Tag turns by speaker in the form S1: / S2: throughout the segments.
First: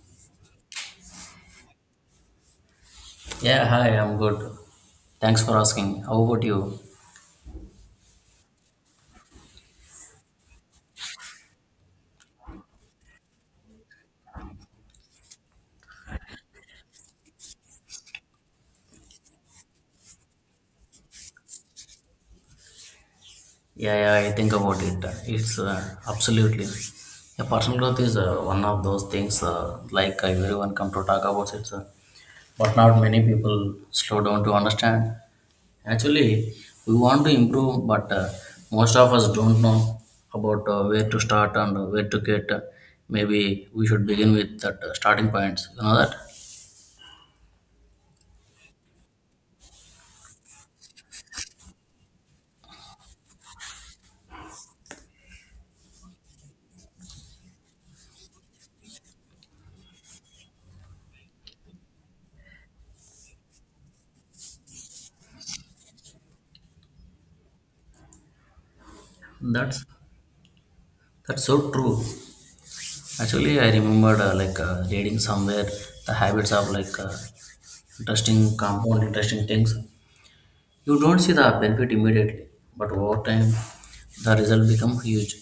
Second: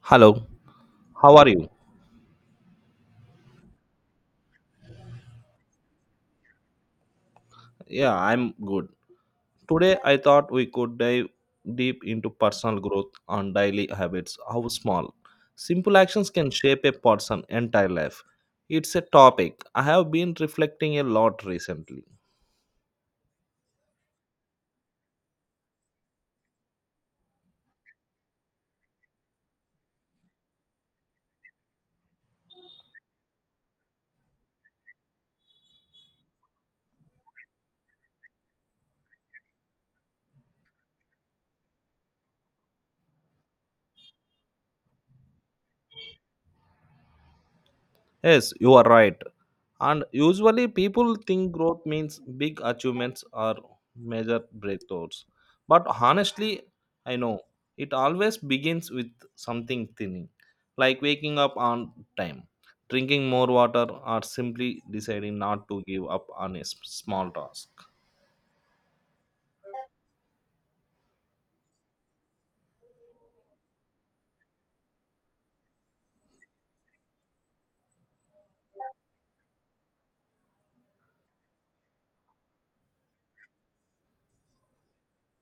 S1: Hello, how are you?
S2: Yeah, hi, I'm good. Thanks for asking. How about you?
S1: Yeah, I'm good. Today I thought we could dive deep into personal growth and daily habits, how small, simple actions can shape a person's entire life. It's a topic I have been reflecting a lot recently.
S2: Yeah, I think about it. It's absolutely. Yeah, personal growth is one of those things everyone come to talk about it, but not many people slow down to understand. Actually, we want to improve, but most of us don't know about where to start and where to get. Maybe we should begin with that starting points. You know that?
S1: Yes, you are right. And usually people think growth means big achievements or major breakthroughs. But honestly, I know it always begins with something tiny, like waking up on time, drinking more water, or simply deciding not to give up on a small task.
S2: That's that's so true. Actually, I remembered reading somewhere the habits of interesting compound, interesting things. You don't see the benefit immediately, but over time, the result become huge.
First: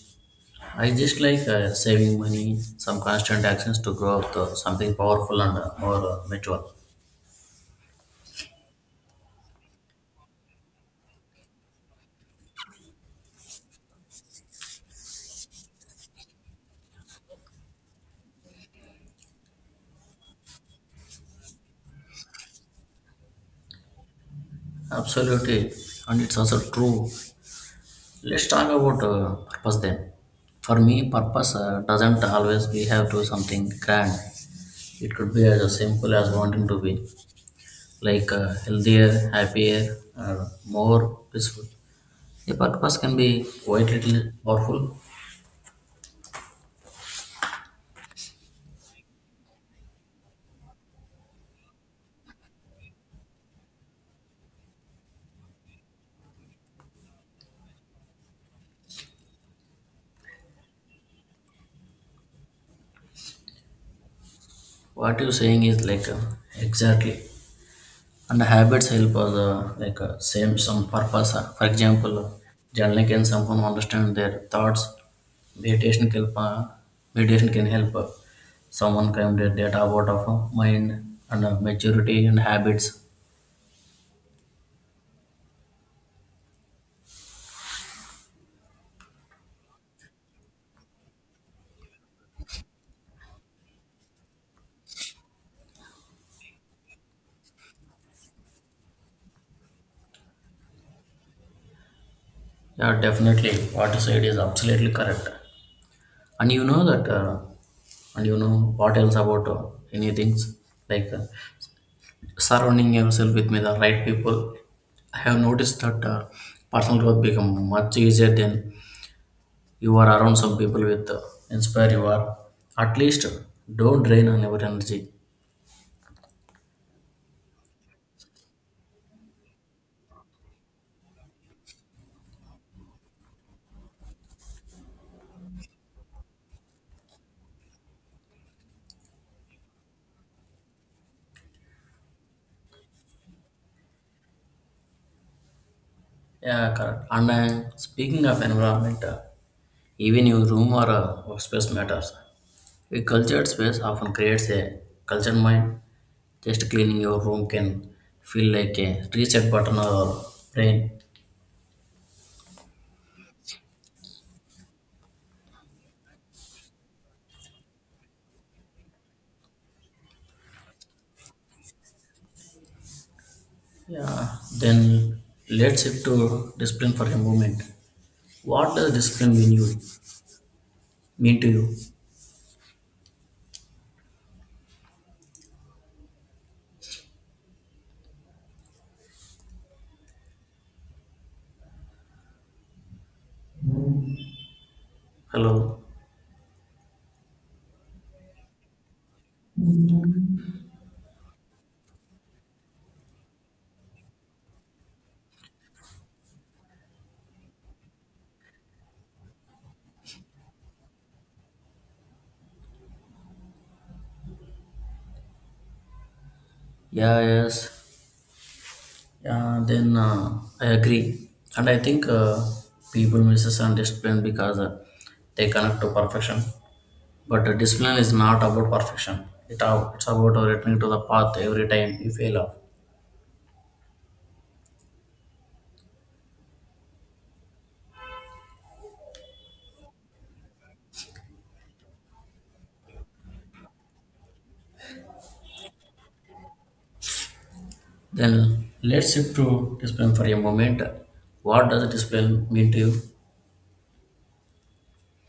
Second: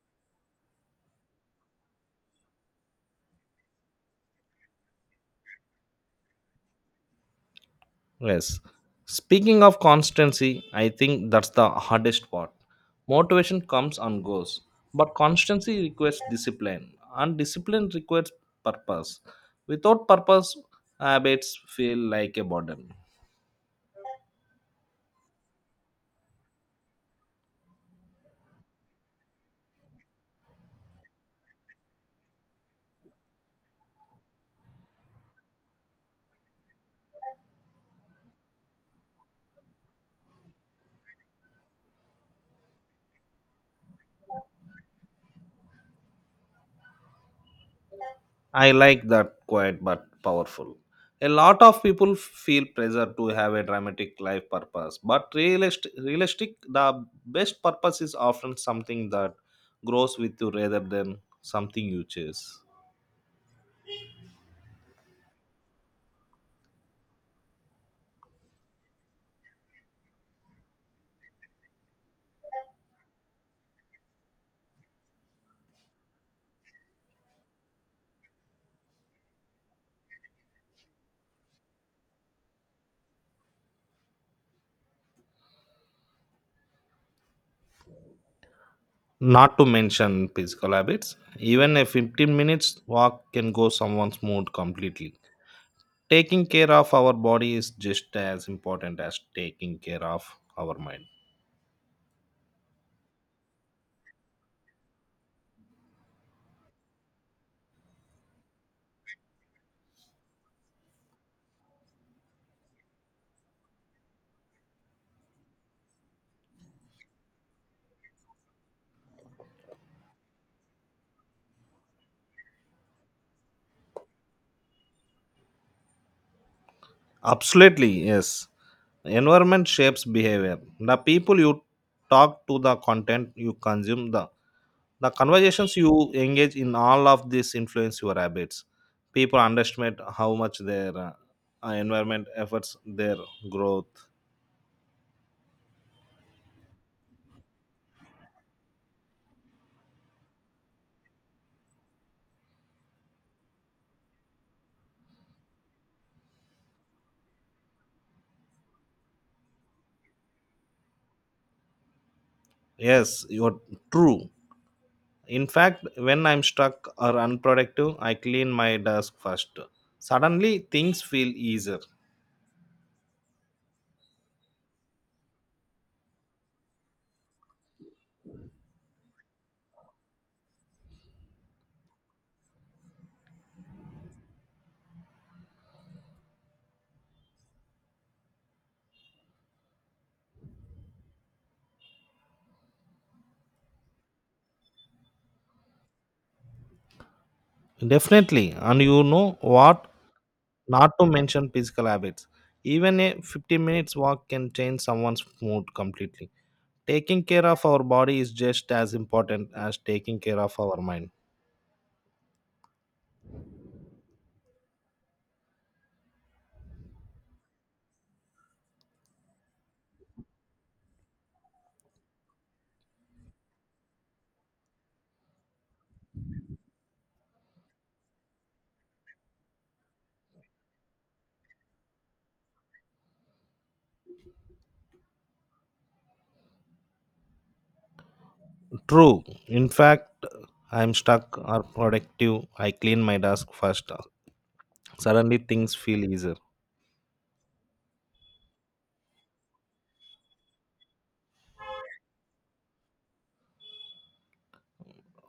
S2: I just saving money, some constant actions to grow up to something powerful and more mature.
S1: Yes. Speaking of constancy, I think that's the hardest part. Motivation comes and goes, but constancy requires discipline, and discipline requires purpose. Without purpose, habits feel like a burden.
S2: Absolutely, and it's also true. Let's talk about purpose then. For me, purpose doesn't always be have to something grand. It could be as simple as wanting to be healthier, happier, or more peaceful. The purpose can be quite little powerful.
S1: I like that quiet but powerful. A lot of people feel pressure to have a dramatic life purpose, but realistic the best purpose is often something that grows with you rather than something you chase.
S2: What you're saying is exactly, and the habits help us same some purpose. For example, journaling can someone understand their thoughts. Meditation can help. Meditation can help. Uh, Someone claim their data about of mind and maturity and habits.
S1: Not to mention physical habits, even a 15 minute minutes walk can go someone's mood completely. Taking care of our body is just as important as taking care of our mind.
S2: Yeah, definitely. What you said is absolutely correct. and you know that uh, and you know what else about any things like uh, surrounding yourself with me the right people. I have noticed that personal growth become much easier than you are around some people with inspire you are at least don't drain on your energy.
S1: Absolutely, yes. Environment shapes behavior. The people you talk to, the content you consume, the conversations you engage in, all of this influence your habits. People underestimate how much their environment affects their growth.
S2: Yeah, correct. And speaking of environment, even your room or workspace matters. A cultured space often creates a cultured mind. Just cleaning your room can feel like a reset button or brain.
S1: Yes, you're true. In fact, when I'm stuck or unproductive, I clean my desk first. Suddenly, things feel easier.
S2: Yeah. Then let's shift to discipline for a moment. What does discipline mean to you? Hello.
S1: Definitely. And you know what? Not to mention physical habits. Even a 50 minute minutes walk can change someone's mood completely. Taking care of our body is just as important as taking care of our mind.
S2: Yeah, yes. Yeah, then I agree. And I think people misunderstand discipline because they connect to perfection. But discipline is not about perfection. It's about returning to the path every time you fail off.
S1: True. In fact, I'm stuck or productive. I clean my desk first. Suddenly, things feel easier.
S2: Then let's shift to discipline for a moment. What does discipline mean to you?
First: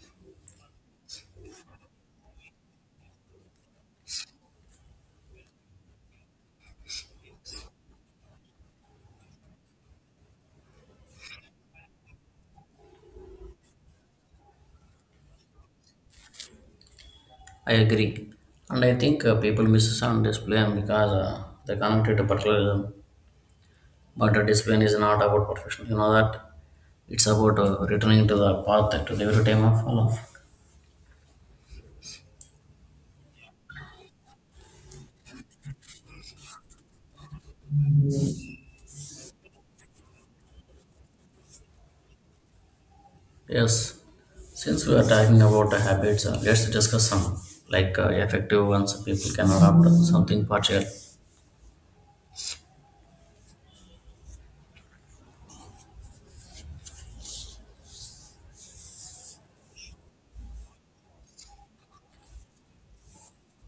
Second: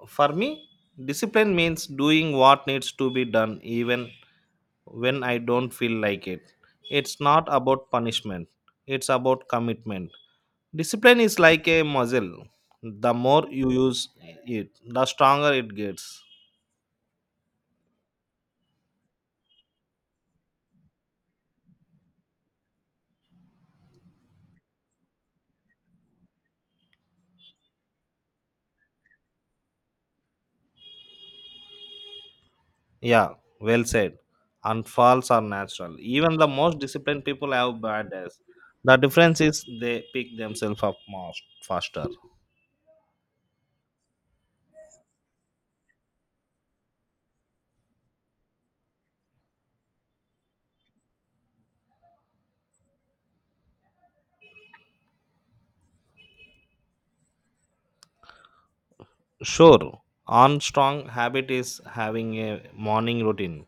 S1: For me, discipline means doing what needs to be done even when I don't feel like it. It's not about punishment, it's about commitment. Discipline is like a muscle. The more you use it, the stronger it gets.
S2: I agree. And I think people misunderstand discipline because they connect it to parallelism. But discipline is not about perfection. You know that it's about returning to the path at every time of life.
S1: Yeah, well said. And falls are natural. Even the most disciplined people have bad days. The difference is they pick themselves up most faster.
S2: Yes. Since we are talking about habits, let's discuss some effective ones people can adopt something partial.
S1: Sure, on strong habit is having a morning routine.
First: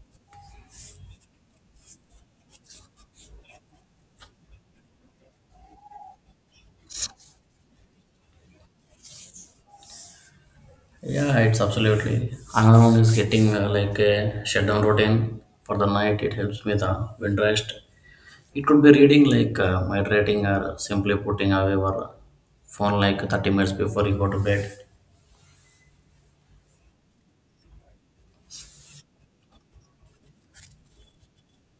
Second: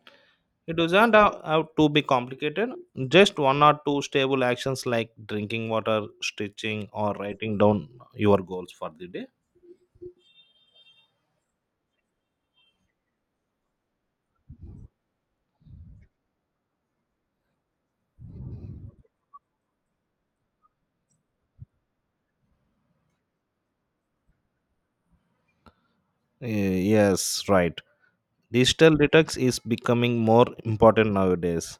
S1: It doesn't have to be complicated. Just one or two stable actions like drinking water, stitching, or writing down your goals for the day.
S2: Yeah, it's absolutely. Another one is getting like a shutdown routine for the night. It helps me the wind rest. It could be reading my rating or simply putting away our phone like 30 minutes before you go to bed.
S1: Yes, right. Digital detox is becoming more important nowadays.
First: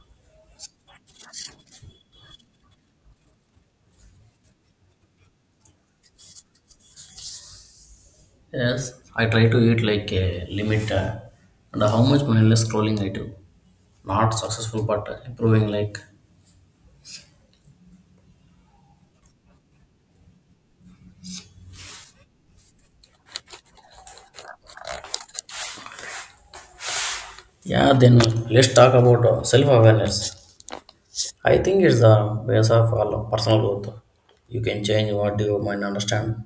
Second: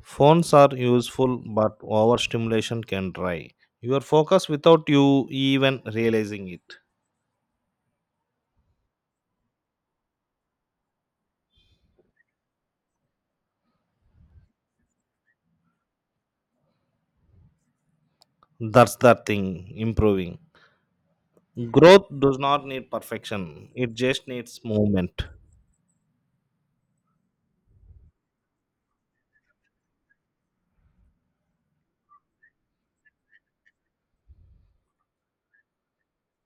S1: Phones are useful, but overstimulation can dry your focus without you even realizing it.
S2: Yes, I try to eat like a limit and how much mindless scrolling I do. Not successful, but improving. Like,
S1: That's the thing, improving. Growth does not need perfection, it just needs movement.
S2: yeah, then let's talk about self awareness. I think it's the base of all personal growth. You can change what you might understand.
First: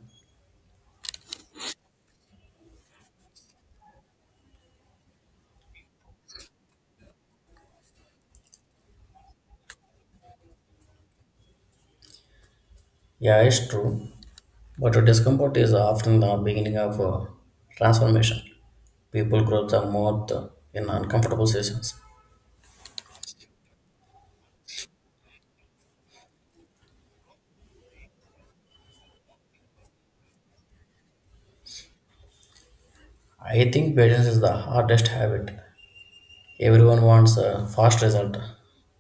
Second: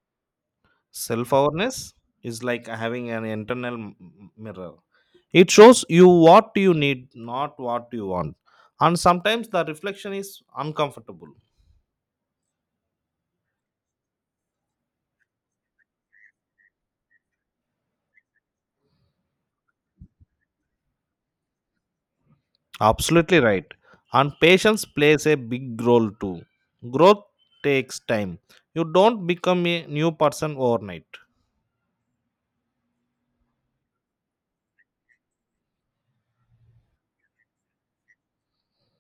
S1: Self awareness is like having an internal mirror. It shows you what you need, not what you want. And sometimes the reflection is uncomfortable.
S2: Yeah, it's true, but discomfort is often the beginning of transformation. People grow the most in uncomfortable situations.
S1: Absolutely right. And patience plays a big role too. Growth takes time. You don't become a new person overnight.
S2: I think patience is the hardest habit. Everyone wants a fast result,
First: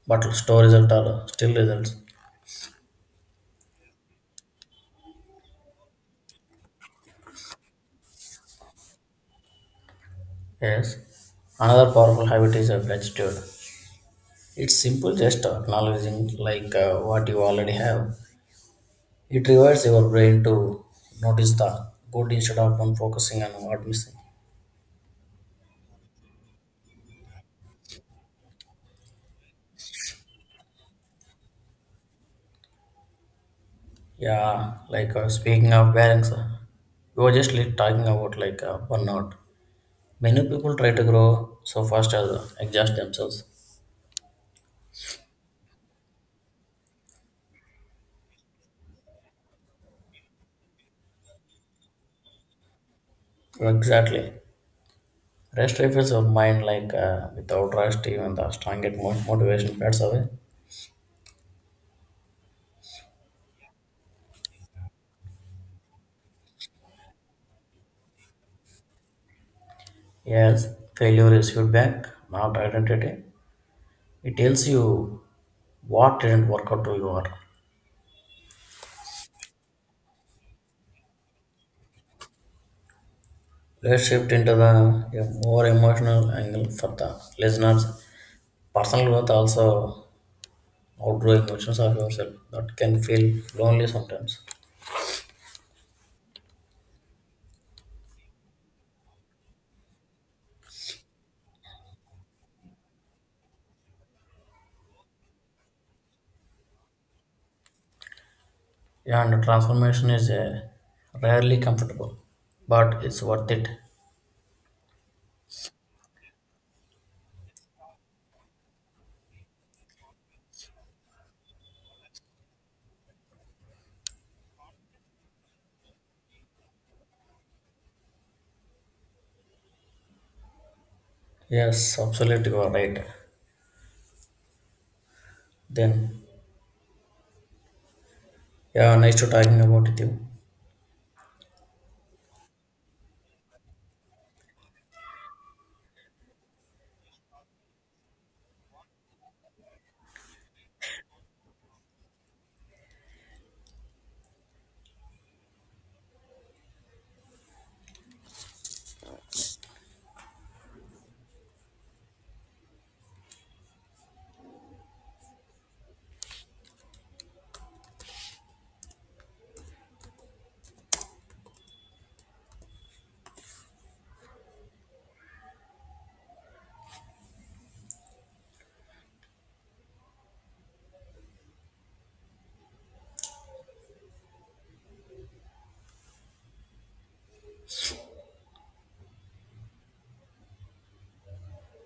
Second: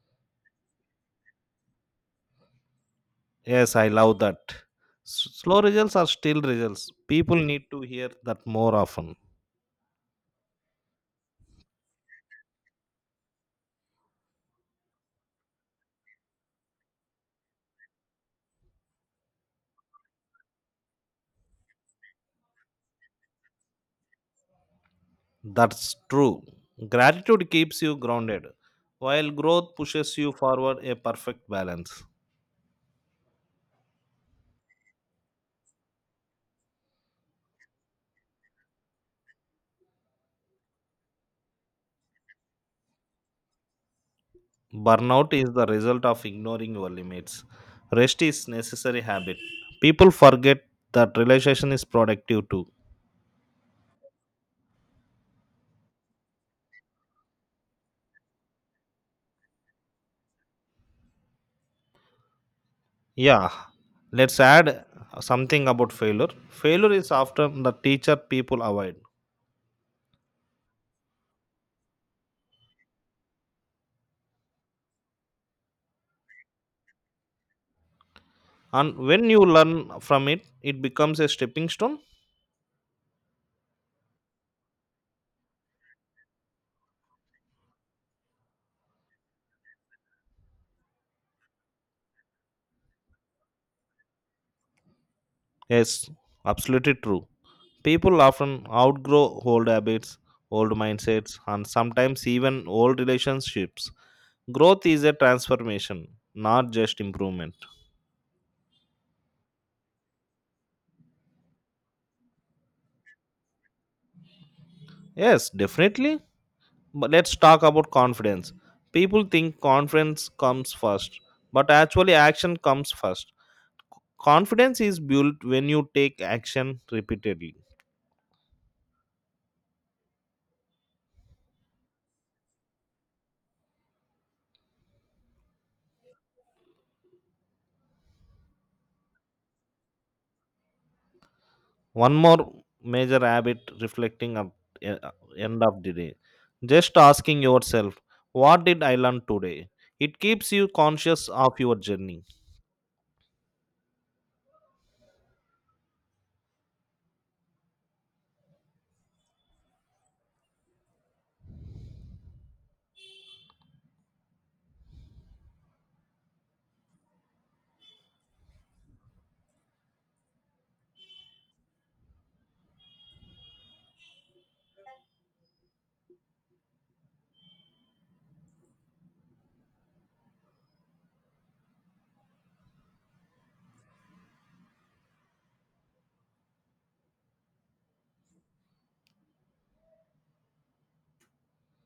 S2: but slow results are still results.
S1: Yes, I love that. Slow results are still results. People need to hear that more often.
S2: Yes. Another powerful habit is gratitude. It's simple, just acknowledging what you already have. It rewires your brain to notice the good instead of on focusing on what missing.
S1: That's true. Gratitude keeps you grounded, while growth pushes you forward a perfect balance.
S2: Yeah, speaking of balance, we were just talking about burnout. Many people try to grow so fast as exhaust themselves.
S1: Burnout is the result of ignoring your limits. Rest is necessary habit. People forget that relaxation is productive too.
S2: Exactly. Rest refills your mind without rest, even the strongest motivation fades away.
S1: Yeah, let's add something about failure. Failure is often the teacher people avoid.
S2: Yes, failure is feedback, not identity. It tells you what didn't work out to your.
S1: And when you learn from it, it becomes a stepping stone.
S2: Let's shift into the a more emotional angle for the listeners. Personal growth also outgrowing versions of yourself that can feel lonely sometimes.
S1: Yes, absolutely true. People often outgrow old habits, old mindsets, and sometimes even old relationships. Growth is a transformation, not just improvement.
S2: Yeah, and transformation is rarely comfortable, but it's worth it.
S1: Yes, definitely. But let's talk about confidence. People think confidence comes first, but actually, action comes first. Confidence is built when you take action repeatedly.
S2: Yes, absolutely, you are right. Then yeah, nice to talking about with you.
S1: One more major habit, reflecting at e- end of the day, just asking yourself what did I learn today. It keeps you conscious of your journey.